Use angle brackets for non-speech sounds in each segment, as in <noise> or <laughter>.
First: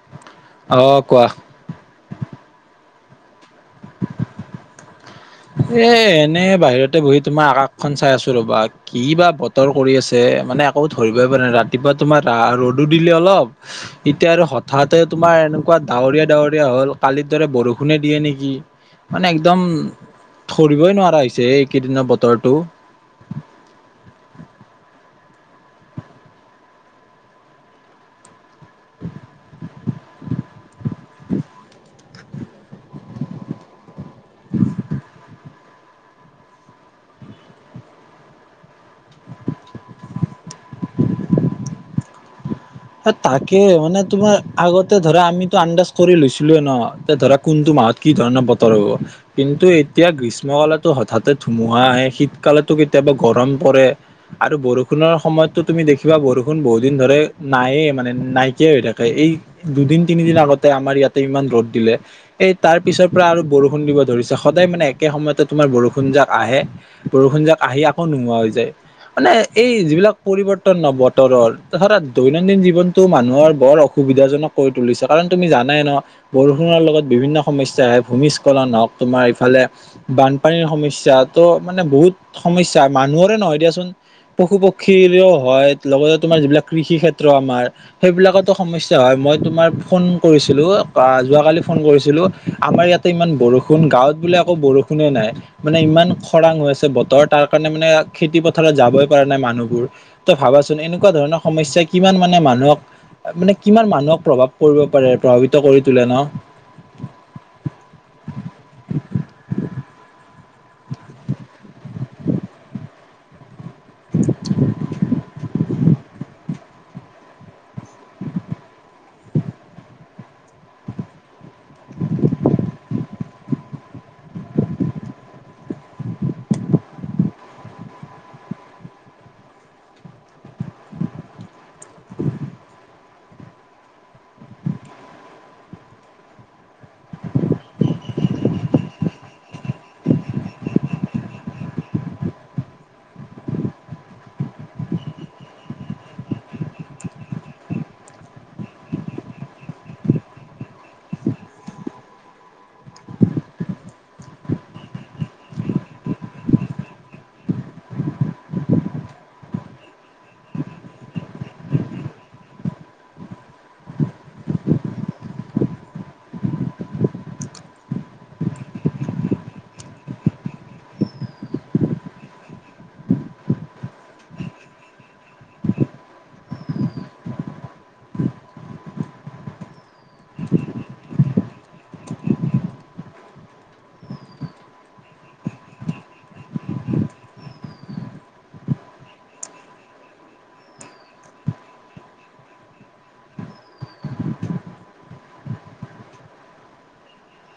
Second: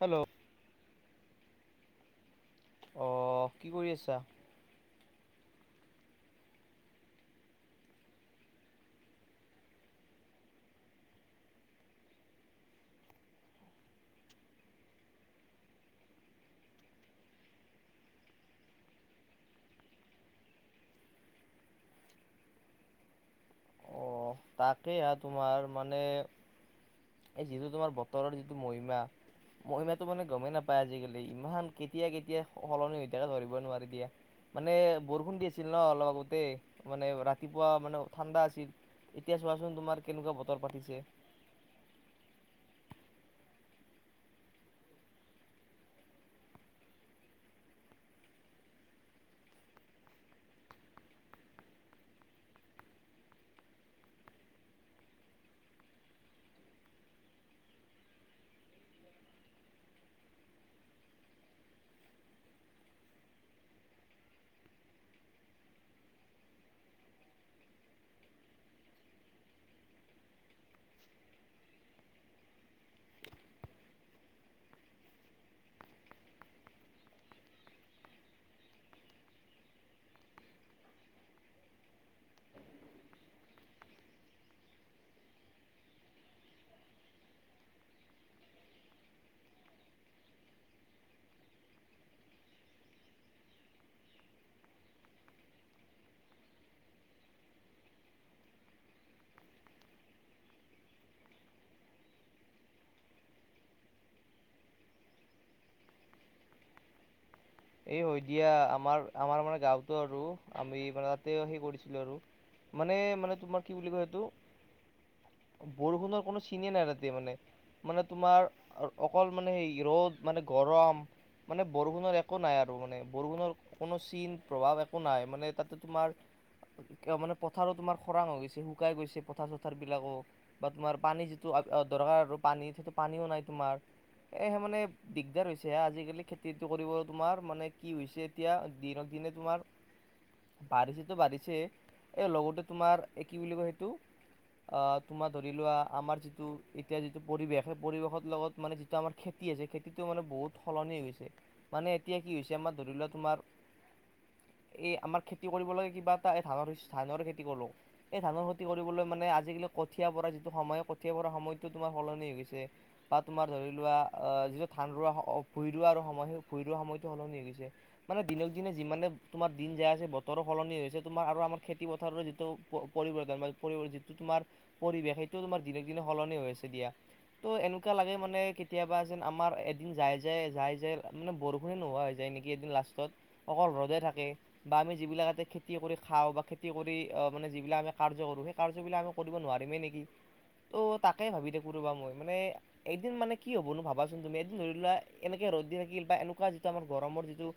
Hello! অঁ কোৱা? অ কি কৰি আছা? এ এনে বাহিৰতে বহি তোমাৰ আকাশখন, চাই আছো ৰবা। কি বা বতৰ, কৰি আছে মানে আকৌ ধৰিবই প ন ৰাতিপুৱা, তোমাৰ ৰ'দো দিলে অলপ এতিয়া আৰু হঠাতে তোমাৰ এনেকুৱা ডাৱৰীয়া, ডাৱৰীয়া হল কালিৰ দৰে বৰষুণে, দিয়ে নেকি? মানে একদম ধৰিবই নোৱাৰা হৈছে এইকেইদিনৰ বতৰটো। অ তাকেই এয়া তোমাৰ মানে এই যিটো তোমাৰ বতৰৰ, যিটো মহিমা মহিমাটো মানে গমেই নাপায় আজিকালি ইমান কেতিয়া কেতিয়া সলনি হৈ থাকে ধৰিব নোৱাৰে দিয়া মানে বৰষুণ, দি আছিল। আছিল ন অলপ আগতেই মানে ৰাতিপুৱা মানে ঠাণ্ডা, আছিল। এতিয়া চোৱাচোন তোমাৰ কেনেকুৱা বতৰ পাতিছে। তাকে মানে তোমাৰ আগতে ধৰা আমিতো আন্দাজ কৰি লৈছিলো, ন ধৰা কোনটো মাহত, কি ধৰণৰ বতৰ, হ'ব। কিন্তু এতিয়া গ্ৰীষ্ম, কালতো হঠাতে ধুমুহা আহে, শীতকালো, কেতিয়াবা গৰম, পৰে আৰু বৰষুণৰ, সময়ততো তুমি দেখিবা বৰষুণ বহুত দিন ধৰে নায়ে মানে নাইকিয়া হৈ থাকে। এই দুদিন তিনিদিন আগতে আমাৰ ইয়াতে ইমান ৰ'দ, দিলে। এই তাৰ পিছৰ পৰা আৰু বৰষুণ, দিব ধৰিছে সদায় মানে একে সময়তে তোমাৰ বৰষুণ যাক আহে। বৰষুণ যাক আহি আকৌ নোহোৱা হৈ যায়। মানে এই যিবিলাক পৰিৱৰ্তন ন বতৰৰ, ত ধৰাত দৈনন্দিন জীৱনতটো মানুহৰ বৰ অসুবিধাজনক কৰি তুলিছে কাৰণ তুমি জানাই ন। বৰষুণৰ, লগত বিভিন্ন সমস্যা আহে ভূমিস্খলন, হওক তোমাৰ ইফালে বানপানীৰ, সমস্যয়া ত' মানে বহুত সমস্যা মানুহৰে নহয় দিয়াচোন। পশু -পক্ষীও হয় লগতে তোমাৰ যিবিলাক কৃষি, ক্ষেত্ৰ আমাৰ। সেইবিলাকতো সমস্যা হয়। মই তোমাৰ ফোন কৰিছিলো যোৱাকালি ফোন কৰিছিলো আমাৰ ইয়াত ইমান বৰষুণ, গাঁৱতোলে আ আকৌ বৰষুণে নাই। মানে ইমান খৰাং, হৈ আছে বতৰ, তাৰ কাৰণে মানে খেতি- পথাৰত যাবই পৰা নাই মানুহবোৰ। তই ভাবাচোন এনেকুৱা ধৰণৰ সমস্যা কিমান মানে মানুহক মানে কিমান মানুহক প্ৰভাৱ কৰিব পাৰে প্ৰভাৱিত কৰি তোলে ন। এই হয় দিয়া আমাৰ আমাৰ মানে গাঁৱতো, আৰু আমি মানে তাতে সেই কৰিছিলোঁ। আৰু মানে মানে তোমাৰ কি বুলি কয় এইেইটো বৰষুণৰ, কোনো চিনে নাই ৰাতি মানে। মানে তোমাৰ অকল মানে সেই ৰ'দ মানে গৰম মানে বৰষুণৰ এক একো নাই আৰু মানে বৰষুণৰ, কোনো চিন প্ৰভাৱ একো নাই মানে তাতে তোমাৰ কিয় মানে পথাৰো, তোমাৰ খৰাং, হৈ গৈছে শুকাই গৈছে পথাৰ -চথাৰ বিলাকক বা তোমাৰ পানী যিটো দৰকাৰ আৰু পানী সেইটো পানীও নাই তোমাৰ এহে মানে দিগদাৰ হৈছে আজিকালি খেতিটো কৰিব। তোমাৰ মানে কি হৈছে এতিয়া, দিনক দিনে তোমাৰ বাঢ়িছেতো বাঢ়িছে এই লগতে তোমাৰ এই কি বুলি কয় সেইটো তোমাৰ ধৰি লোৱা আমাৰ যিটো এতিয়া যিটো পৰিৱেশ সেই পৰিৱেশৰ লগত মানে যিটো আমাৰ খেতি আছে খেতিটো মানে বহুত সলনি হৈছে মানে এতিয়া কি হৈছে,। আমাৰ ধৰি লোৱা তোমাৰ এই আমাৰ খেতি কৰিব লাগে কিবা এটা এই ধানৰ, ধানৰ খেতি কৰলোঁ। এই ধানৰ, খেতি কৰিবলৈ মানে আজিকালি কঠীয়া পৰা যিটো সময় কঠীয়া, পৰা সময়টো তোমাৰ সলনি হৈ গৈছে। বা তোমাৰ ধৰি লোৱা আহ যিটো ধান, ৰোৱা ভূই, ৰৱা সময় সেই ভূই ৰৱা সময়টো সলনি হৈ গৈছে। মানে দিনক দিনে যিমানে তোমাৰ দিন যায় আছে বতৰৰ, সলনি হৈছে। তোমাৰ আৰু আমাৰ খেতি- পথাৰৰ যিটো পৰিৱৰ্তন পৰি যিটো তোমাৰ পৰিৱেশ সেইটো তোমাৰ দিনক দিনে সলনি হৈ আছে দিয়া। ত' এনেকুৱা লাগে মানে কেতিয়াবা যেন আমাৰ এদিন যাই, যাই যায়, যায়। মানে বৰষুণে নোহোৱা হৈ যায় নেকি এদিন লাষ্টত অকল ৰ'দে থাকে। বা আমি যিবিলাক ততে খেতি কৰি খাওঁ বা খেতি কৰি মানে যিবিলাক আমি কাৰ্য কৰোঁ সেই কাৰ্যবিলাক আমি কৰিব নোৱাৰিমেই নেকি ত' তাকে ভাবি দে কোবা মই মানে এদিন মানে কি হ'বনো ভাবাচোন তুমি এদিন ধৰি লোৱা এনেক ৰ'দ দিন থিল বা এনেকুৱা যিটো আমাৰ গৰমৰ যিটো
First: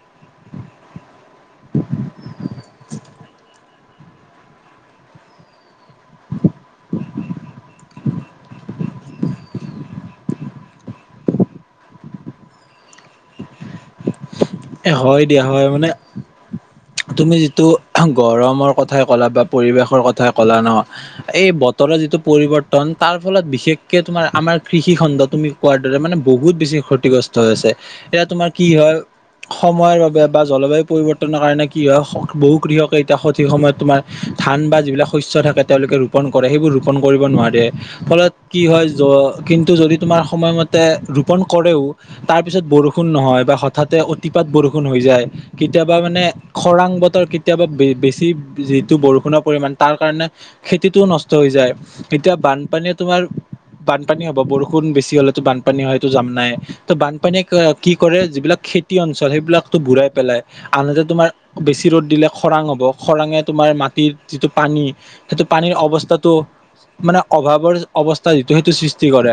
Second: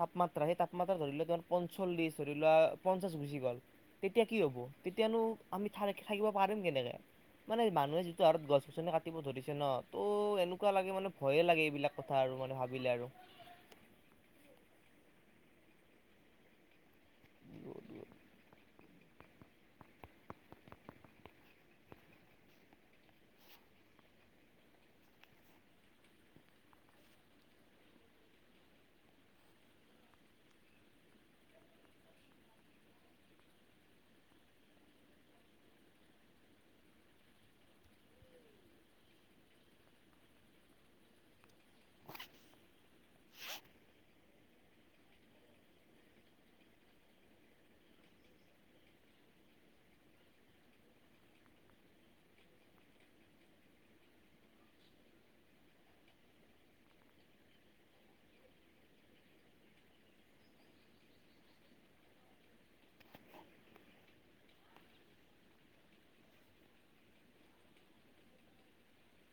তাপমাত্ৰা সেই তাপমাত্ৰা ধৰি ললে তমাৰ পঞ্চল্লিছ, ধৰি লোৱা পঞ্চাশ গুচি গ'ল। তেতিয়া কি হ'ব তেতিয়ানো আমি থ থাকিব পাৰিম কেনেকে। মানে মানুহে যিটো হাৰত গছ-গছনি কাটিব ধৰিছে ন তো এনেকুৱা লাগে মানে ভয়ে লাগে এইবিলাক কথা আৰু মানে। ভাবিলে আৰু। এ হয় দিয়া, হয় মানে। তুমি যিটো গৰমৰ কথাই ক'লা বা পৰিৱেশৰ কথাই ক'লা ন এই বত তৰ যিটো পৰিৱৰ্তন তাৰ ফলত বিশেষকৈ তোমাৰ আমাৰ কৃষিখণ্ড তুমি কোৱাৰ দৰে মানে বহুত বেছি ক্ষতিগ্ৰস্ত হৈ আছে, এতিয়া তোমাৰ কি হয় সময়ৰ বাবে বা জলবায়ু পৰিৱৰ্তনৰ কাৰণে কি হয় বহু কৃষকে এতিয়া সঠিক সময়ত তোমাৰ ধান বা যিবিলাক শস্য থাকে তেওঁলোকে ৰোপন কৰে সেইবোৰ ৰোপন কৰিব নোৱাৰে ফলত কি হয় জ কিন্তু যদি তোমাৰ সময়মতে ৰোপণ কৰেও তাৰ পিছত বৰষুণ নহয় বা হঠাতে অতিপাত বৰষুণ হৈ যায় কেতিয়াবা মানে খৰাং বতৰ কেতিয়াবা বেছি যিটো বৰষুণৰ পৰিমাণ তাৰ কাৰণে খেতিটোও নষ্ট হৈ যায় এতিয়া বানপানীয়ে তোমাৰ বানপানী হ'ব বৰষুণ বেছি হলেতো বানপানী হয়তো জাম নাই ত' বানপানীয়ে কি কৰে যিবিলাক খেতি অঞ্চল সেইবিলাকতো বূৰাই পেলাই আনহাতে তোমাৰ বেছি ৰ'দ দিলে খৰাং হ'ব খৰাঙে তোমাৰ মাটিৰ যিটো পানী সেইটো পানীৰ অৱস্থাটো মানে অভাৱৰ অৱস্থা যিটো সেইটো সৃষ্টি কৰে।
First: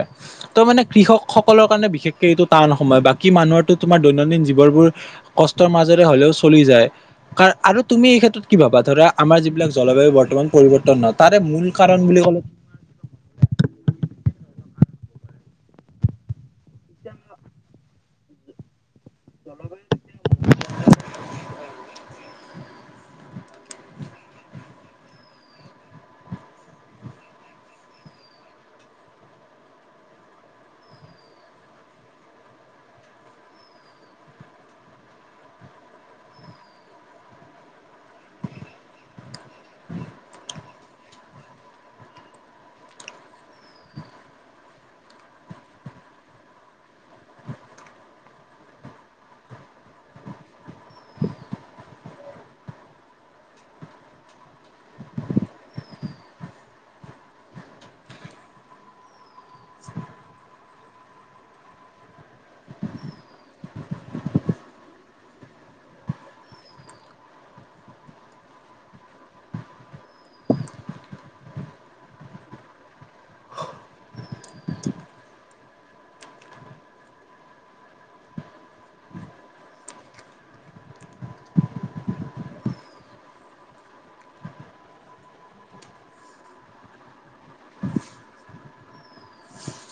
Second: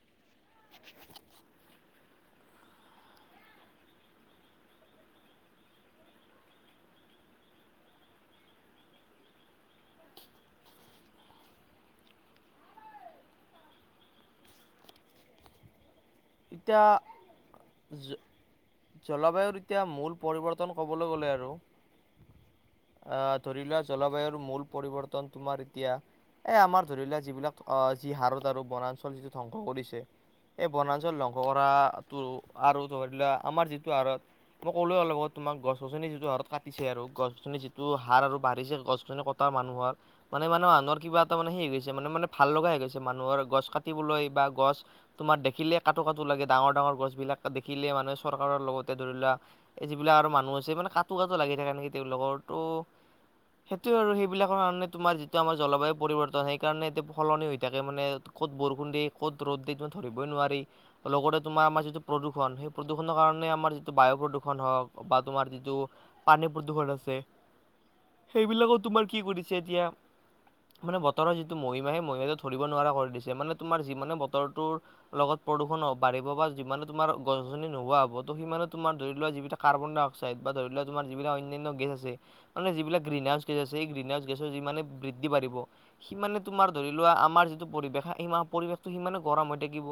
তো মানে কৃষক সকলৰ কাৰণে বিশেষকে এইটো টান সময় বাকী মানুহৰো তোমাৰ দৈনন্দিন জীৱ বোৰ কষ্টৰ মাজেৰে হ'লেও চলি যায়। কাৰ আৰু তুমি এই ক্ষেত্ৰত কি ভাবা ধৰা আমাৰ যিবিলাক জলবায়ু বৰ্তমান পৰিৱৰ্তন নহয় তাৰে মূল কাৰণ বুলি ক'লে ইতা জ জলবায়ুৰ এতিয়া মূল পৰিৱৰ্তন ক'বলৈ গ'লে আৰু আহ ধৰি লোৱা জলবায়ুৰ মূল পৰিৱৰ্তন তোমাৰ এতিয়া এ আমাৰ ধৰি লোৱা যিবিলাক যি হাৰত আৰু বনাঞ্চল যিটো ধ্বংস কৰিছে এই বনাঞ্চল ছত জলংঘ কৰা টো আৰু আমাৰ যিটো আঁৰত মই কলো অলপ আগত তোমাক গছ -গছনি যিটো হাৰত কাটিছে আৰু গছ-গছনি যিটো হাৰ আৰু বাঢ়িছে গছ-গছনি এটা মানুহৰ। মানে মানহ আনৰ কিবা এটা মানে হে গৈছে মানে মানে ভাল লগা হৈ গৈছে মানুহৰ গছ কাটিবলৈ বা গছ তোমাৰ দেখিলে কটো, কটো লাগে ডাঙৰ ডাঙৰ গছ বিলাক দেখিলে মানে চৰকাৰৰ লগতে ধৰি লোৱা এই যিবিলাক আৰু মানুহ আছে মানে কটো কটো লাগি থাকে নেকি তেওঁলোকৰ তো সেইটোৱে আৰু সেইবিলাকৰ কাৰণে তোমাৰ যিটো আমাৰ জলবায়ু পৰিৱৰ্তন সেইকাৰণে এতিয়া সলনি হৈ থাকে মানে ক'ত বৰষুণ দি ক'ত ৰ'দ দি তুমি ধৰিবই নোৱাৰি। লগতে তোমাৰ আমাৰ যিটো প্ৰদূৰ্ষণ সেই প্ৰদূৰ্ষণৰ কাৰণে আমাৰ যিটো বায়ু প্ৰদূৰণ হওক বা তোমাৰ যিটো পানী প্ৰদূষণ আছে সেইবিলাকত তোমাৰ কি কৰিছে এতিয়া মানে বতৰ যিটো মহিমা সেই মহিমাটো ধৰিব নোৱাৰা কৰি দিছে মানে তোমাৰ যি মানে বতৰটোৰ লগত প্ৰদূষণ বাঢ়িব বা যিমানে তোমাৰ গছ গনি নোহোৱা হ'ব তো সিমানে তোমাৰ ধৰি লোৱা যিবিলাক কাৰ্বন ডাই অক্সাইড বা ধৰি লোৱা তোমাৰ যিবিলাক অন্যান্য গেছ আছে মানে যিবিলাক গ্ৰীণ হাউচ গেছ আছে এই গ্ৰীণ হাউচ গেছৰ যিমানে বৃদ্ধি বাহিব সিমানে তোমাৰ ধৰি লোৱা আমাৰ যিটো পৰিৱেশ সে পৰিৱেশটো সিমানে গৰম হৈ থাকিব।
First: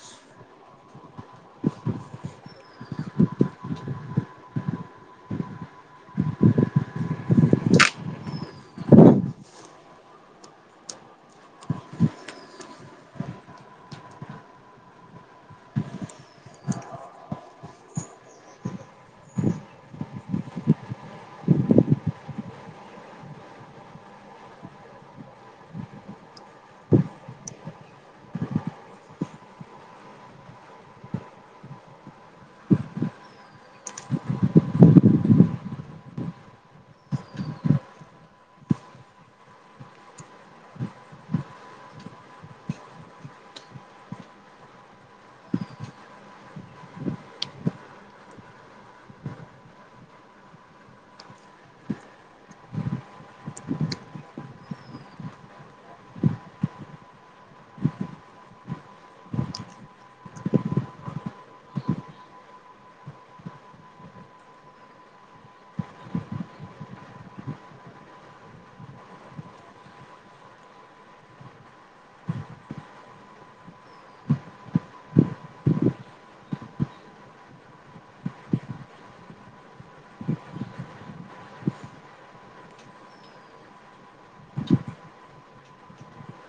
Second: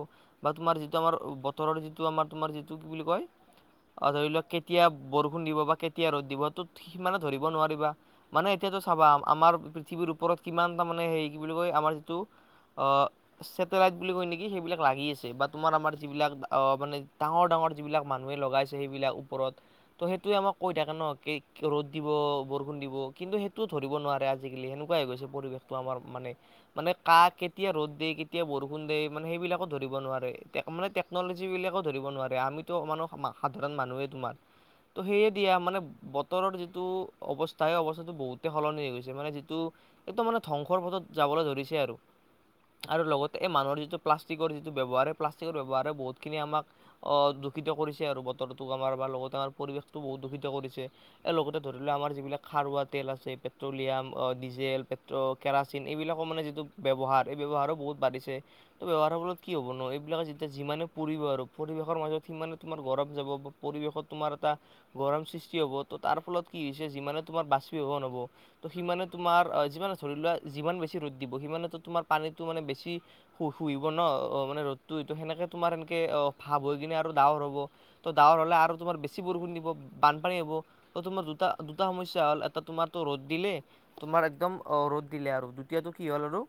বা তোমাৰ যিটো আমাৰ বতৰৰ যিটো আমাৰ তোমাৰ যিটো কি বুলি কয় অ, ধৰি লওক কেতিয়া বৰষুণ দিব বা কেতিয়া ৰ'দ দিব ত' সিমানো ধৰিব নোৱাৰিবা। মানে এতিয়াটো চাবা আমাৰ পৃথিৱীৰ ওপৰত কিমানটা মানে হেই কি বুলি কয় আমাৰ যিটো অ, চেটেলাইট বুলি কয় নেকি, সেইবিলাক লাগি আছে। যে বা তোমাৰ আমাৰ যিবিলাক অহ মানে ডাঙৰ-ডাঙৰ যিবিলাক মানুহে লগাইছে সেইবিলাক ওপৰত ত' সেইটোৱে আমাক কৈ থাকে ন কে ৰ'দ দিব, বৰষুণ দিব কিন্তু সেইটোও ধৰিব নোৱাৰে আজিকালি সেনেকুৱাই হৈ গৈছে পৰিৱেশটো আমাৰ মানে। মানে কাহ কেতিয়া ৰ'দ দেই, কেতিয়া বৰষুণ দেই মানে সেইবিলাকো ধৰিব নোৱা ৰে। মানে টেক্নলজী বিলাকেও ধৰিব নোৱাৰে আমিতো অমানো সাধাৰণ মানুহে তোমাৰ। ত' সেয়ে দিয়া মানে বতৰৰ যিটো অৱস্থা এই অৱস্থাটো বহুতে সলনি হৈ গৈছে মানে যিটো সেইটো মানে ধ্বংসৰ পথত যাবলৈ ধৰিছে আৰু। আৰু লগতে এই মানুহৰ যিটো প্লাষ্টিকৰ যিটো ব্যৱহাৰ এই প্লাষ্টিকৰ ব্যৱহাৰে বহুতখিনি আমাক অহ দূষিত কৰিছে আৰু বতৰটোক আমাৰ বা লগতে আমাৰ পৰিৱেশটো বহুত দূষিত কৰিছে। এ লগতে ধৰি লোৱা আমাৰ যিবিলাক খাৰুৱা তেল আছে পেট্ৰলিয়াম অ ডিজেল, পেট্ৰ কেৰাচিন এইবিলাকৰ মানে যিটো ব্যৱহাৰ এই ব্যৱহাৰো বহুত বাঢ়িছে। ত' ব্যৱহাৰৰ ফলত কি হ'বনো এই বিলাকে যেতিয়া যিমানে পুৰিব আৰু পৰিৱেশৰ মাজত সিমানে তোমাৰ গৰম যাব বা পৰিৱেশত তোমাৰ এটা গৰম সৃষ্টি হ'ব। ত' তাৰ ফলত কি হৈছে যিমানে তোমাৰ বাষ্পীভৱন হ'ব ত' সিমানে তোমাৰ যিমানে ধৰি লোৱা যিমান বেছি ৰ'দ দিব সিমানো তোমাৰ পানীটো মানে বেছি শুহিব ন'? অ, মানে ৰ'দটো এইটো সেনেকে তোমাৰ সনেকে অ, ভাব হৈ কিনে আৰু ডাৱৰ হ'ব। ত' ডাৱৰ হ'লে আৰু তোমাৰ বেছি বৰষুণ দিব, বানপানী হ'ব। ত' তোমাৰ দুটা, দুটা সমস্যা হ'ল এটা তোমাৰতো ৰ'দ দিলে তোমাৰ একদম ৰ'দ দিলে আৰু দ্বিতীয়টো কি হ'ল আৰু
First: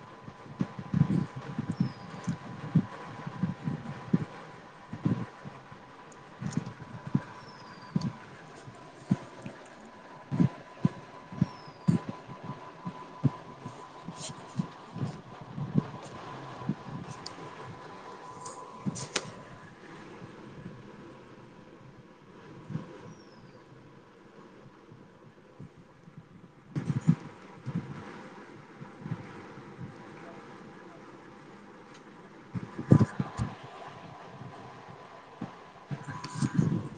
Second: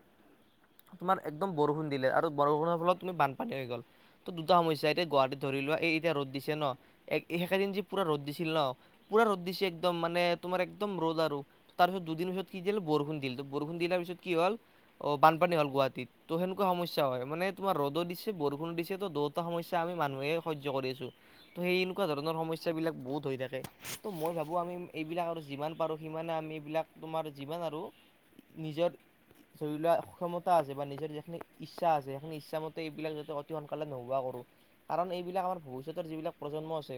তোমাৰ একদম বৰষুণ দিলে আৰু বৰষুণৰ ফলত তুমি বানপানী হৈ গ'ল। ত' দুটা সমস্যা এতিয়া গুৱাহাটীত ধৰি লোৱা এই এতিয়া ৰ'দ দিছে ন'! এ সেইকেইদিন যি পুৰা ৰ'দ দিছিল ন' পুৰা ৰ'দ দিচে একদম মানে তোমাৰ একদম ৰ'দ আৰু। তাৰপিছত দুদিন পিছত কি দিল? বৰষুণ দিল, ত' বৰষুণ দি তাৰ পিছত কি হ'ল? অ, বানপানী হ'ল গুৱাহাটীত। ত' সেনেকুৱা সমস্যা হয় মানে তোমাৰ ৰ'দো দিছে, বৰষুণ দিছে। ত' দুয়োটা সমস্যা আমি মানুহে সহ্য কৰি আছো। ত' সেই এনেকুৱা ধৰণৰ সমস্যাবিলাক বহুত হৈ থাকে। ত' মই ভাবোঁ আমি এইবিলাক আৰু যিমান পাৰোঁ সিমানে আমি এইবিলাক তোমাৰ যিমান আৰু নিজৰ ধৰি় লোৱা ক্ষমতা আছে বা নিজৰ যিখিনি ইচ্ছা আছে সেইখিনি ই চ্ছা মতে এইবিলাক যাতে অতি সোনকালে নোহোৱা কৰো। কাৰণ এইবিলাক আমাৰ ভৱিষ্যতৰ যিবিলাক প্ৰজন্ম আছে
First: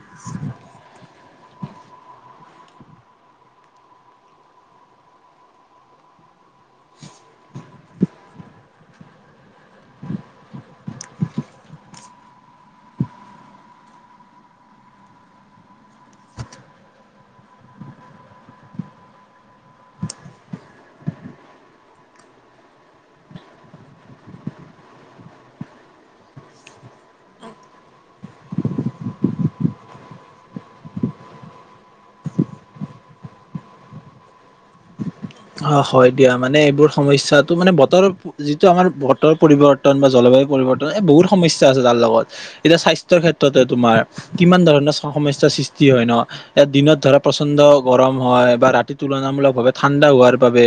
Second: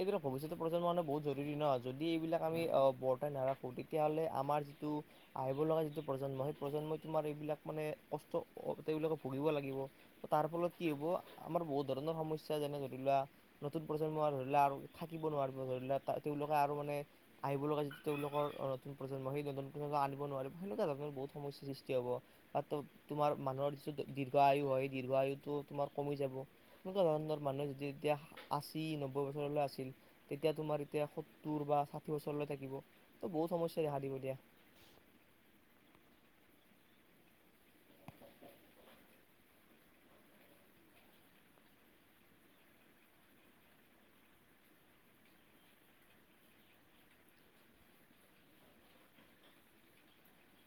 এইবিলাক ভৱিষ্যতৰ প্ৰজন্মৰ কাৰণে বহুত জৰুৰী ন'! যদি এইবিলাক আমি অ বৰ্তাই নাৰাখোঁ তেতিয়াহ'লে আমাৰ যিটো আহিব লগা যিটো প্ৰজন্ম সেই প্ৰজন্মই তোমাৰ এইবিলাক মানে কষ্ট তেওঁলোকে ভুগিব লাগিব। তাৰ ফলত কি হ'ব আমাৰ বহুত ধৰণৰ সমস্যা যেনে ধৰি লোৱা নতুন প্ৰজন্ম আৰু ধৰি লোৱা আৰু থাকিব নোৱাৰিব। ধৰি লোৱা তেওঁলোকে আৰু মানে আহিব লগা যিতো তেওঁলোকৰ অ নতুন প্ৰজন্ম সেই নতুন প্ৰজন্মক আনিব নোৱাৰিব সেনেকুৱা ধৰণৰ বহুত সমস্যা সৃষ্টি হ'ব। তাত' তোমাৰ মানুহৰ যিটো দীৰ্ঘ আয়ু হয় সেই দীৰ্ঘ আয়ুটো তোমাৰ কমি যাব। সেনেকুৱা ধৰণৰ মানুহে যদি এতিয়া আছী, নব্বৈ বছৰলৈ আছিল তেতিয়া তোমাৰ এতিয়া সত্তৰ বা ষাঠি বছৰলৈ থাকিব। ত' বহুত সমস্যাই দেখা দিব দিয়া। অ হয় দিয়া মানে এইবোৰ সমস্যাটো মানে বতৰৰ যিটো আমাৰ বতৰ পৰিৱৰ্তন বা জলবায়ু পৰিৱৰ্তন এই বহুত সমস্যা আছে তাৰ লগত। এতিয়া স্বাস্থ্যৰ ক্ষেত্ৰতে তোমাৰ কিমান ধৰণৰ সমস্যা সৃষ্টি হয় ন'। এয়াত দিনত ধৰা প্ৰচণ্ড গৰম হয় বা ৰাতি তুলনামূলক ভাৱে ঠাণ্ডা হোৱাৰ বাবে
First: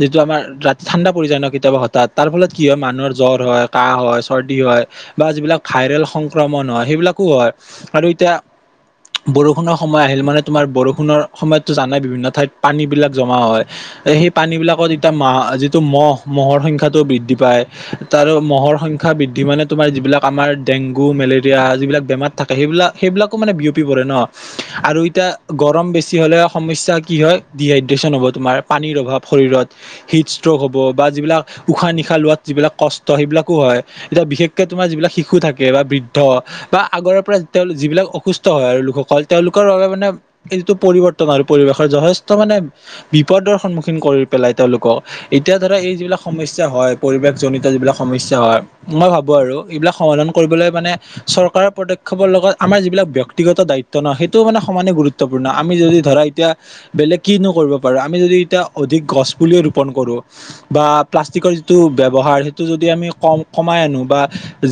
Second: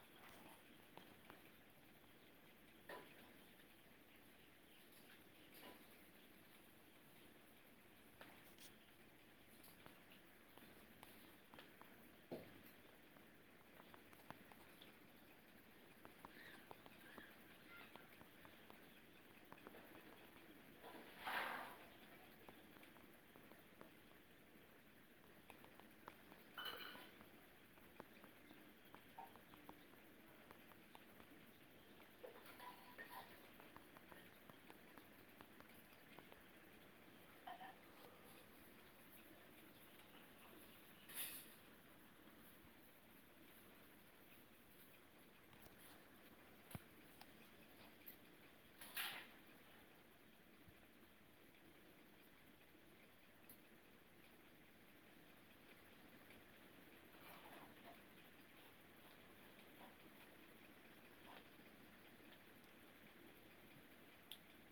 যিটো আমাৰ ৰাতি ঠাণ্ডা পৰি যায় ন কেতিয়াবা হঠাৎ তাৰ ফলত কি হয় মানুহৰ জ্বৰ হয়, কাহ হয় চৰ্দি হয় বা যিবিলাক ভাইৰেল সংক্ৰমণ হয় সেইবিলাকো হয়। আৰু এতিয়া বৰষুণৰ সময় আহিল মানে তোমাৰ বৰষুণৰ সময়ততো জানাই বিভিন্ন ঠাইত পানী বিলাক জমা হয়। এই সেই পানীবিলাকত এতিয়া ম যিটো মহ মহৰ সংখ্যাটো বৃদ্ধি পায়। তাৰো মহৰ সংখ্যা বৃদ্ধি মানে তোমাৰ যিবিলাক আমাৰ ডেংগু মেলেৰিয়া যিবিলাক বেমাৰ থাকে সেইবিলাক সেইবিলাকো মানে বিয়পি পৰে ন। আৰু এতিয়া গৰম বেছি হ'লে সমস্যা কি হয় ডিহাইড্ৰেচন হ'ব তোমাৰ। পানীৰ অভাৱ শৰীৰত। হিট ষ্ট্ৰক হ'ব, বা যিবিলাক উশাহ নিশাহ লোৱাত যিবিলাক কষ্ট সেইবিলাকো হয়। এতিয়া বিশেষকে তোমাৰ যিবিলাক শিশু থাকে বা বৃদ্ধ বা আগৰ পৰা তেওঁ যিবিলাক অসুস্থ হয় আৰু লোকসকল তেওঁলোকৰ বাবে মানে কিন্তু পৰিৱৰ্তন আৰু পৰিৱেশৰ যথেষ্ট মানে বিপদৰ সন্মুখীন কৰি পেলাই তেওঁলোকক। এতিয়া ধৰা এই যিবিলাক সমস্যা হয় পৰিৱেশজনিত যিবিলাক সমস্যা হয়। মই ভাবো আৰু এইবিলাক সমাধান কৰিবলৈ মানে চৰকাৰৰ পদক্ষেপৰ লগত আমাৰ যিবিলাক ব্যক্তিগত দায়িত্ব নহয় সেইটোও মানে সমানে গুৰু ত্বপূৰ্ণ আমি যদি ধৰা এতিয়া বেলেগ কিনো কৰিব পাৰো, আমি যদি এতিয়া অধিক গছ পুলি ৰোপণ কৰো। বা প্লাষ্টিকৰ যিটো ব্যৱহাৰ সেইটো যদি আমি কম কমাই আনো বা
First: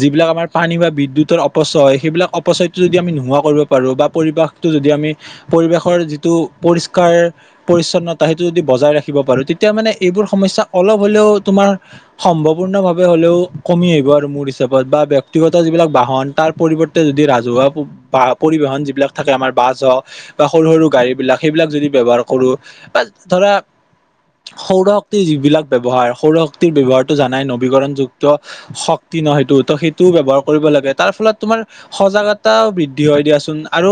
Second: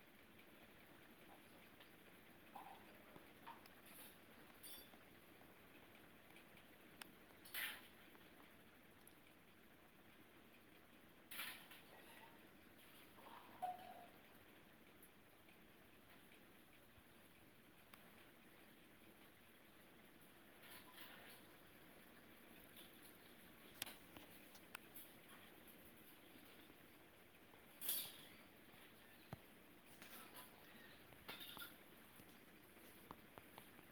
যিবিলাক আমাৰ পানী বা বিদ্যুতৰ অপচয় সেইবিলাক অপচয়টো যদি আমি নোহোৱা কৰিব পাৰো বা পৰিবেশটো যদি পৰিবেশৰ যিটো পৰিষ্কাৰ পৰিচ্ছন্নতা সেইটো যদি বজাই ৰাখিব পাৰো তেতিয়া মানে এইবোৰ সমস্যা অলপ হ'লেও তোমাৰ সম্ভপূৰ্ণ ভাৱে হ'লেও কমি আহিব আৰু মোৰ হিচাপত বা ব্যক্তিগত যিবিলাক বাহন তাৰ পৰিৱ ৰ্তে যদি ৰাজহুৱা বা পৰিবহন যিবিলাক থাকে আমাৰ বাছ হওক বা সৰু সৰু গাড়ী বিলাক সেইবিলাক যদি ব্যৱহাৰ কৰো বা ধৰা সৌৰ শক্তিৰ যিবিলাক ব্যৱহাৰ সৌৰ শক্তিৰ ব্যৱহাৰটো জানাই নবীকৰণযুক্ত শক্তি ন সেইটো ত সেইটোও ব্যৱহাৰ কৰিব লাগে তাৰ ফলত তোমাৰ সজাগতাও বৃদ্ধি হয় দিয়াচোন। আৰু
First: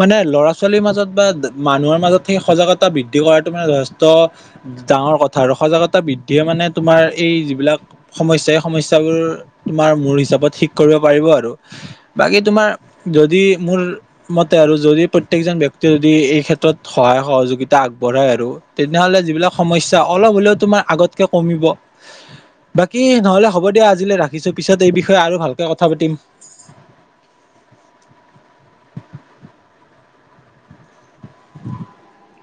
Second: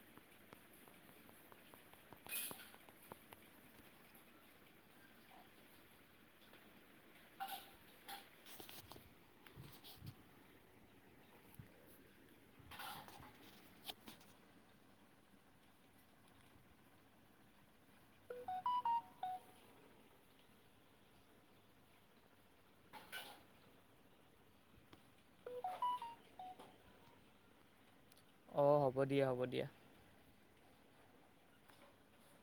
মানে ল'ৰা ছোৱালীৰ মাজত বা মানুহৰ মাজত সেই সজাগতা বৃ দ্ধি কৰাটো মানে যথেষ্ট ডাঙৰ কথা আৰু সজাগতা বৃদ্ধিয়ে মানে তোমাৰ এই যিবিলাক সমস্যা এই সমস্যাবোৰ তোমাৰ মোৰ হিচাপত ঠিক কৰিব পাৰিব আৰু। বাকী তোমাৰ যদি মোৰ মতে আৰু যদি প্ৰত্যেকজন ব্যক্তিয়ে যদি এই ক্ষেত্ৰত সহায় সহযোগিতা আগবঢ়াই আৰু তেনেহলে যিবিলাক সমস্যা অলপ হ'লেও তোমাৰ আগতকে কমিব। বাকী নহলে হ'ব দিয়া আজিলৈ ৰাখিছো। পিছত এই বিষয়ে আৰু ভালকে কথা পাতিম। অঁ হ'ব দিয়া হ'ব দিয়া। <inaudible>